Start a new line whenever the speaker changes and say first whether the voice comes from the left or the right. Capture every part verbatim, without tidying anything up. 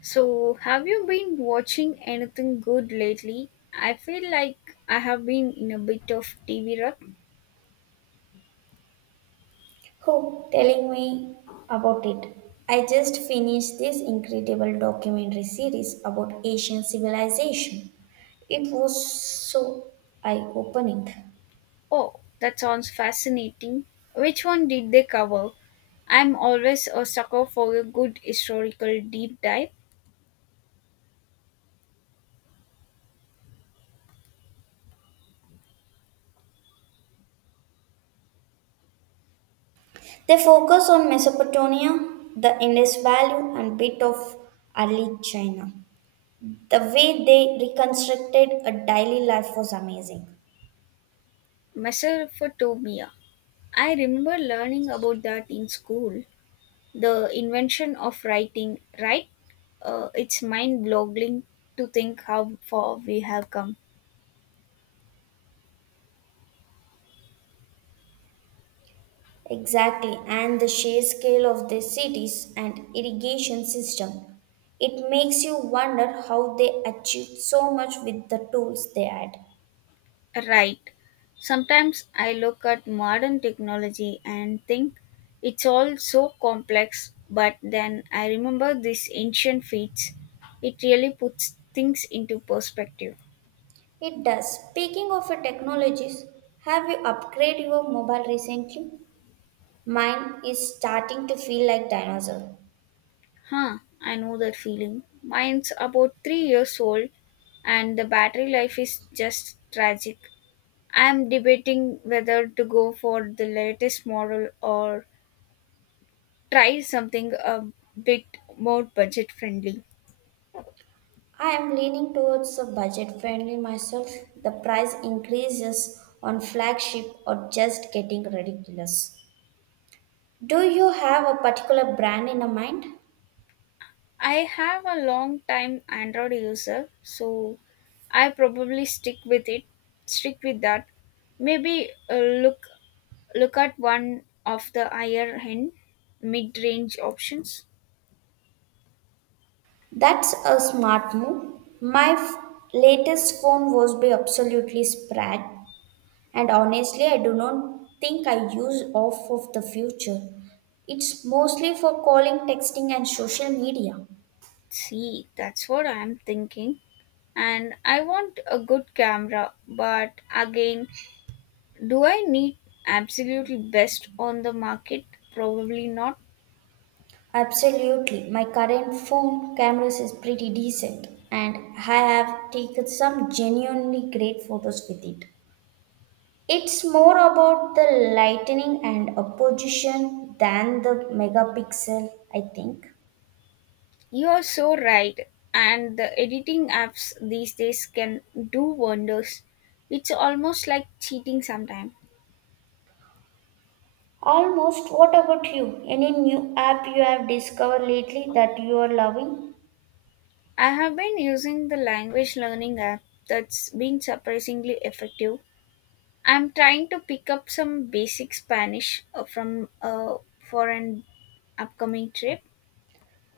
left: So, have you been watching anything good lately? I feel like I have been in a bit of T V rut.
right: Who telling me about it? I just finished this incredible documentary series about Asian civilization. It was so eye-opening.
left: Oh, that sounds fascinating. Which one did they cover? I'm always a sucker for a good historical deep dive.
right: They focus on Mesopotamia, the Indus Valley, and bit of early China. The way they reconstructed a daily life was amazing.
left: Mesopotamia. I remember learning about that in school. The invention of writing, right? Uh, it's mind-boggling to think how far we have come.
right: Exactly, and the sheer scale of the cities and irrigation system. It makes you wonder how they achieved so much with the tools they had.
left: Right. Sometimes I look at modern technology and think it's all so complex, but then I remember these ancient feats. It really puts things into perspective.
right: It does. Speaking of your technologies, have you upgraded your mobile recently? Mine is starting to feel like dinosaur.
left: Huh, I know that feeling. Mine's about three years old, and the battery life is just tragic. I'm debating whether to go for the latest model or try something a bit more budget friendly.
right: I am leaning towards a budget friendly myself. The price increases on flagship are just getting ridiculous. Do you have a particular brand in a mind?
left: I have a long time Android user, so I probably stick with it. Stick with that. Maybe uh, look look at one of the higher end mid range options.
right: That's a smart move. My f- latest phone was by absolutely sprat, and honestly, I do not think I use off of the future. It's mostly for calling, texting, and social media.
left: See, that's what I'm thinking. And I want a good camera, but again, do I need absolutely best on the market? Probably not.
right: Absolutely, my current phone cameras is pretty decent, and I have taken some genuinely great photos with it. It's more about the lightning and a position than the megapixel, I think.
left: You're so right, and the editing apps these days can do wonders. It's almost like cheating sometimes.
right: Almost. What about you? Any new app you have discovered lately that you are loving?
left: I have been using the language learning app that's been surprisingly effective. I'm trying to pick up some basic Spanish uh, from uh, for an upcoming trip.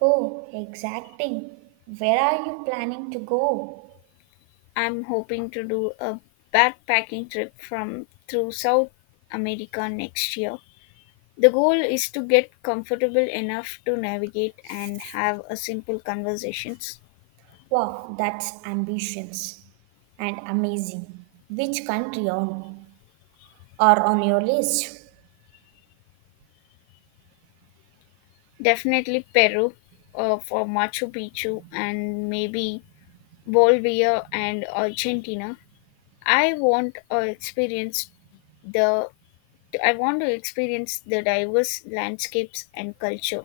right: Oh, exacting. Where are you planning to go?
left: I'm hoping to do a backpacking trip from through South America next year. The goal is to get comfortable enough to navigate and have a simple conversations.
right: Wow, that's ambitions and amazing. Which country on are on your list?
left: Definitely Peru uh, for Machu Picchu and maybe Bolivia and Argentina. I want uh, experience the I want to experience the diverse landscapes and culture.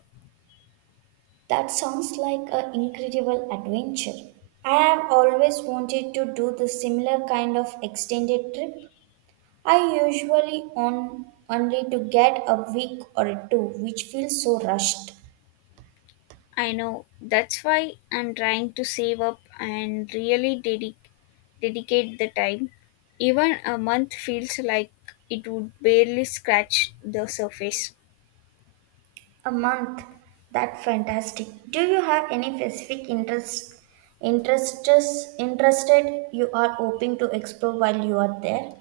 right: That sounds like an incredible adventure. I have always wanted to do the similar kind of extended trip. I usually on only to get a week or two, which feels so rushed.
left: I know that's why I'm trying to save up and really dedic- dedicate the time. Even a month feels like it would barely scratch the surface.
right: A month. That's fantastic. Do you have any specific interests interests interested you are hoping to explore while you are there?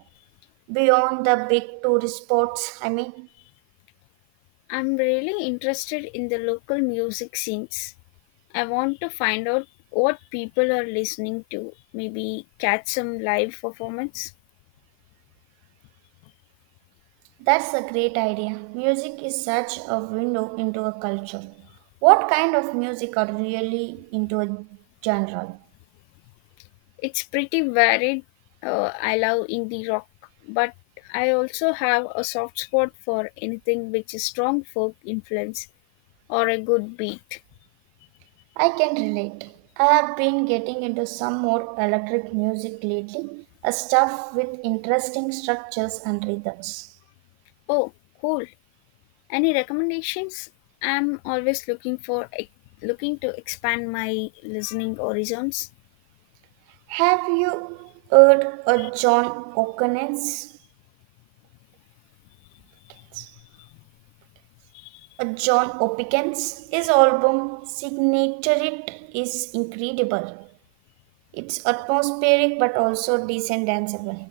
right: Beyond the big tourist spots, I mean.
left: I'm really interested in the local music scenes. I want to find out what people are listening to, maybe catch some live performance.
right: That's a great idea. Music is such a window into a culture. What kind of music are really into a genre?
left: It's pretty varied. Uh, I love indie rock, but I also have a soft spot for anything which is strong folk influence or a good beat.
right: I can relate. I have been getting into some more electric music lately, a stuff with interesting structures and rhythms.
left: Oh, cool. Any recommendations? I'm always looking for looking to expand my listening horizons.
right: Have you heard of John O'Connell's? A John Opicans? His album signature is incredible. It's atmospheric but also decent danceable.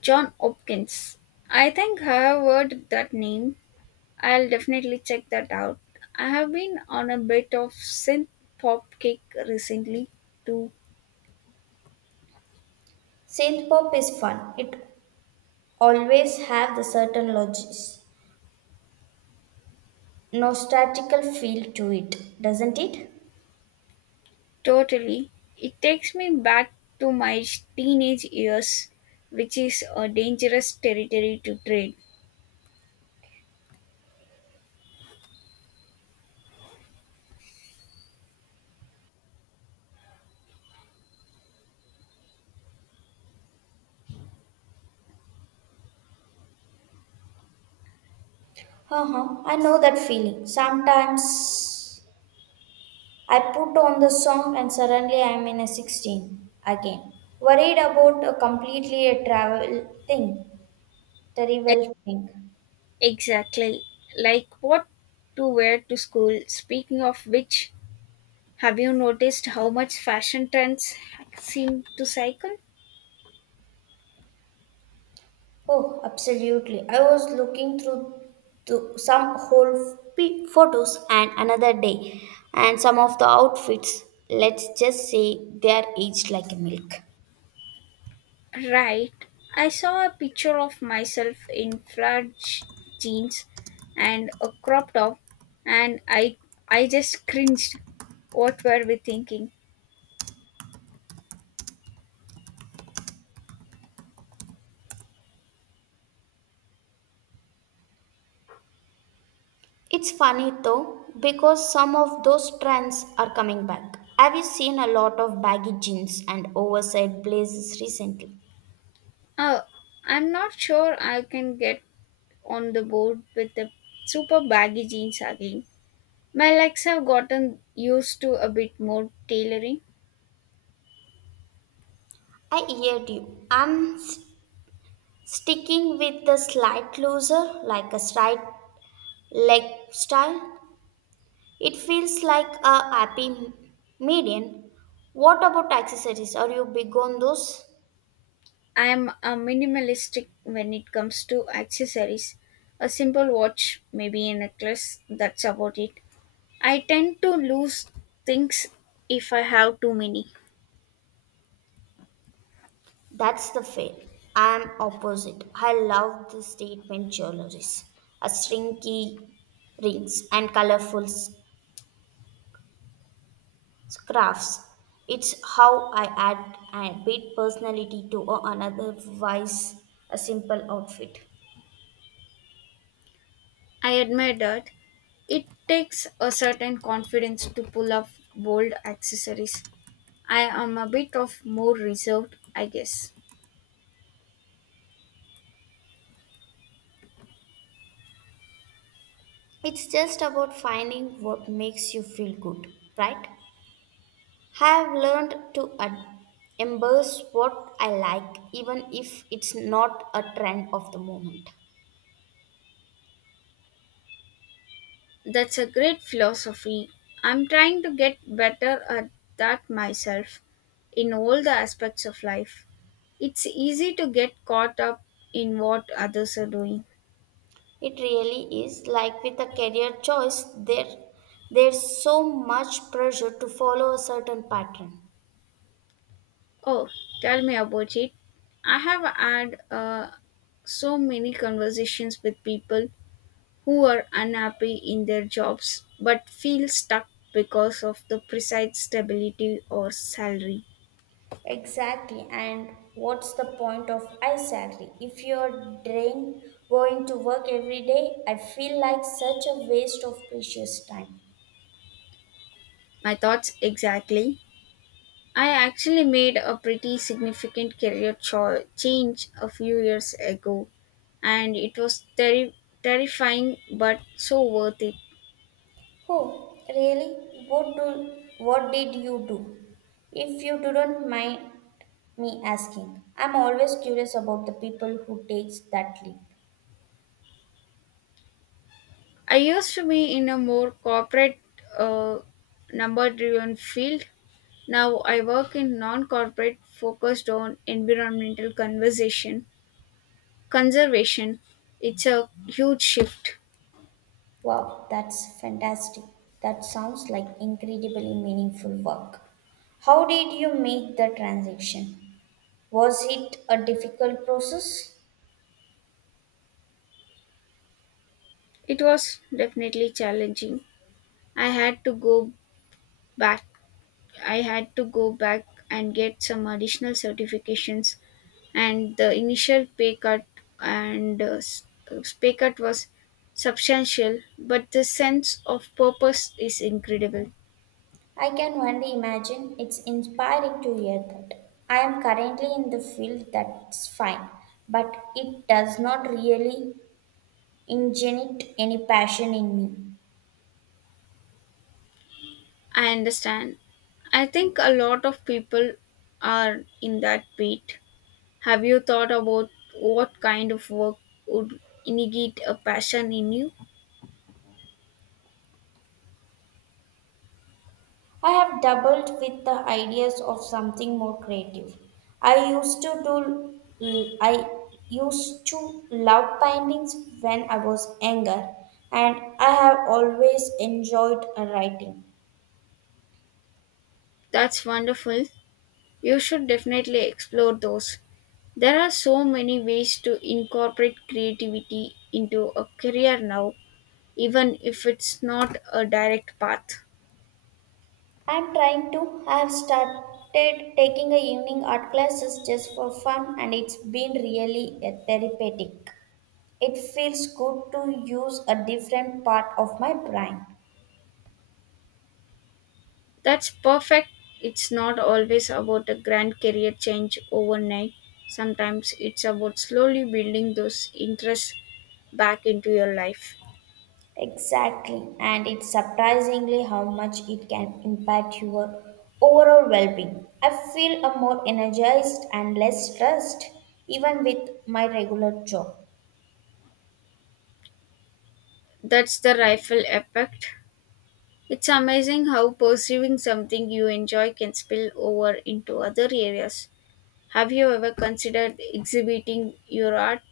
left: John Hopkins. I think I have heard that name. I'll definitely check that out. I have been on a bit of synth pop kick recently, too.
right: Synth pop is fun. It always have the certain logis, nostalgical feel to it, doesn't it?
left: Totally. It takes me back to my teenage years, which is a dangerous territory to tread.
right: Uh huh. I know that feeling. Sometimes I put on the song and suddenly I'm in a sixteen again. Worried about a completely a travel thing,
left: E-
right: travel thing.
left: Exactly. Like what to wear to school. Speaking of which, have you noticed how much fashion trends seem to cycle?
right: Oh, absolutely. I was looking through to some whole p- photos and another day and some of the outfits. Let's just say they are aged like milk.
left: Right. I saw a picture of myself in flat j- jeans and a crop top and I I just cringed. What were we thinking?
right: It's funny though because some of those trends are coming back. Have you seen a lot of baggy jeans and oversized blazers recently?
left: Oh, I'm not sure I can get on the board with the super baggy jeans again. My legs have gotten used to a bit more tailoring.
right: I heard you. I'm s- sticking with the slight looser, like a slight leg style. It feels like a happy median. What about accessories? Are you big on those?
left: I'm a minimalistic when it comes to accessories. A simple watch, maybe a necklace, that's about it. I tend to lose things if I have too many.
right: That's the fail. I'm opposite. I love the statement jewelries, a stringy rings and colorful s- scarves. It's how I add a bit personality to a- an otherwise a simple outfit.
left: I admire that. It takes a certain confidence to pull off bold accessories. I am a bit of more reserved, I guess.
right: It's just about finding what makes you feel good, right? i Have learned to ad- embrace what I like, even if it's not a trend of the moment.
left: That's a great philosophy. I'm trying to get better at that myself in all the aspects of life. It's easy to get caught up in what others are doing.
right: It really is like with a career choice, there there's so much pressure to follow a certain pattern.
left: Oh, tell me about it. I have had uh, so many conversations with people who are unhappy in their jobs but feel stuck because of the precise stability or salary.
right: Exactly, and what's the point of I sadly? If you're drained going to work every day, I feel like such a waste of precious time.
left: My thoughts exactly. I actually made a pretty significant career cho- change a few years ago, and it was terri- terrifying but so worth it.
right: Oh, really? What do what did you do? If you don't mind me asking. I'm always curious about the people who takes that leap.
left: I used to be in a more corporate, uh, number driven field. Now I work in non corporate, focused on environmental conversation, conservation. It's a huge shift.
right: Wow, that's fantastic. That sounds like incredibly meaningful work. How did you make the transition? Was it a difficult process?
left: It was definitely challenging. I had to go back I had to go back and get some additional certifications, and the initial pay cut and uh, s- uh, pay cut was substantial, but the sense of purpose is incredible.
right: I can only imagine. It's inspiring to hear that. I am currently in the field that's fine, but it does not really ingenite any passion in me.
left: I understand. I think a lot of people are in that beat. Have you thought about what kind of work would ignite a passion in you?
right: I have doubled with the ideas of something more creative. I used to do I used to love paintings when I was younger and I have always enjoyed writing.
left: That's wonderful. You should definitely explore those. There are so many ways to incorporate creativity into a career now, even if it's not a direct path.
right: I'm trying to I have started taking a evening art classes just for fun and it's been really uh, therapeutic. It feels good to use a different part of my brain.
left: That's perfect. It's not always about a grand career change overnight. Sometimes it's about slowly building those interests back into your life.
right: Exactly, and it's surprisingly how much it can impact your overall well being. I feel a more energized and less stressed even with my regular job.
left: That's the rifle effect. It's amazing how pursuing something you enjoy can spill over into other areas. Have you ever considered exhibiting your art?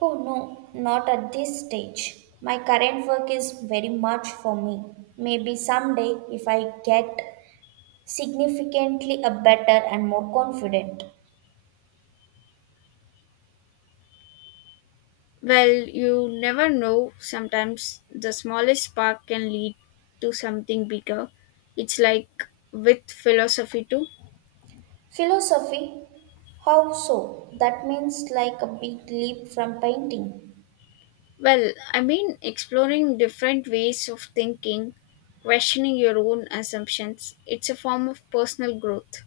right: Oh no, not at this stage. My current work is very much for me. Maybe someday, if I get significantly a better and more confident.
left: Well, you never know. Sometimes the smallest spark can lead to something bigger. It's like with philosophy too.
right: Philosophy? How so? That means like a big leap from painting.
left: Well, I mean, exploring different ways of thinking, questioning your own assumptions, it's a form of personal growth.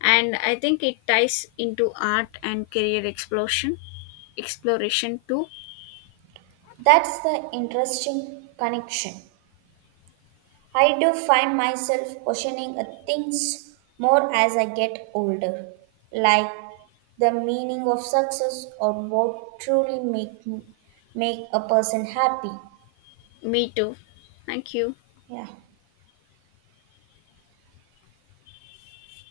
left: And I think it ties into art and career exploration, exploration too.
right: That's the interesting connection. I do find myself questioning uh, things more as I get older, like the meaning of success or what truly make make a person happy.
left: Me too. Thank you.
right: Yeah.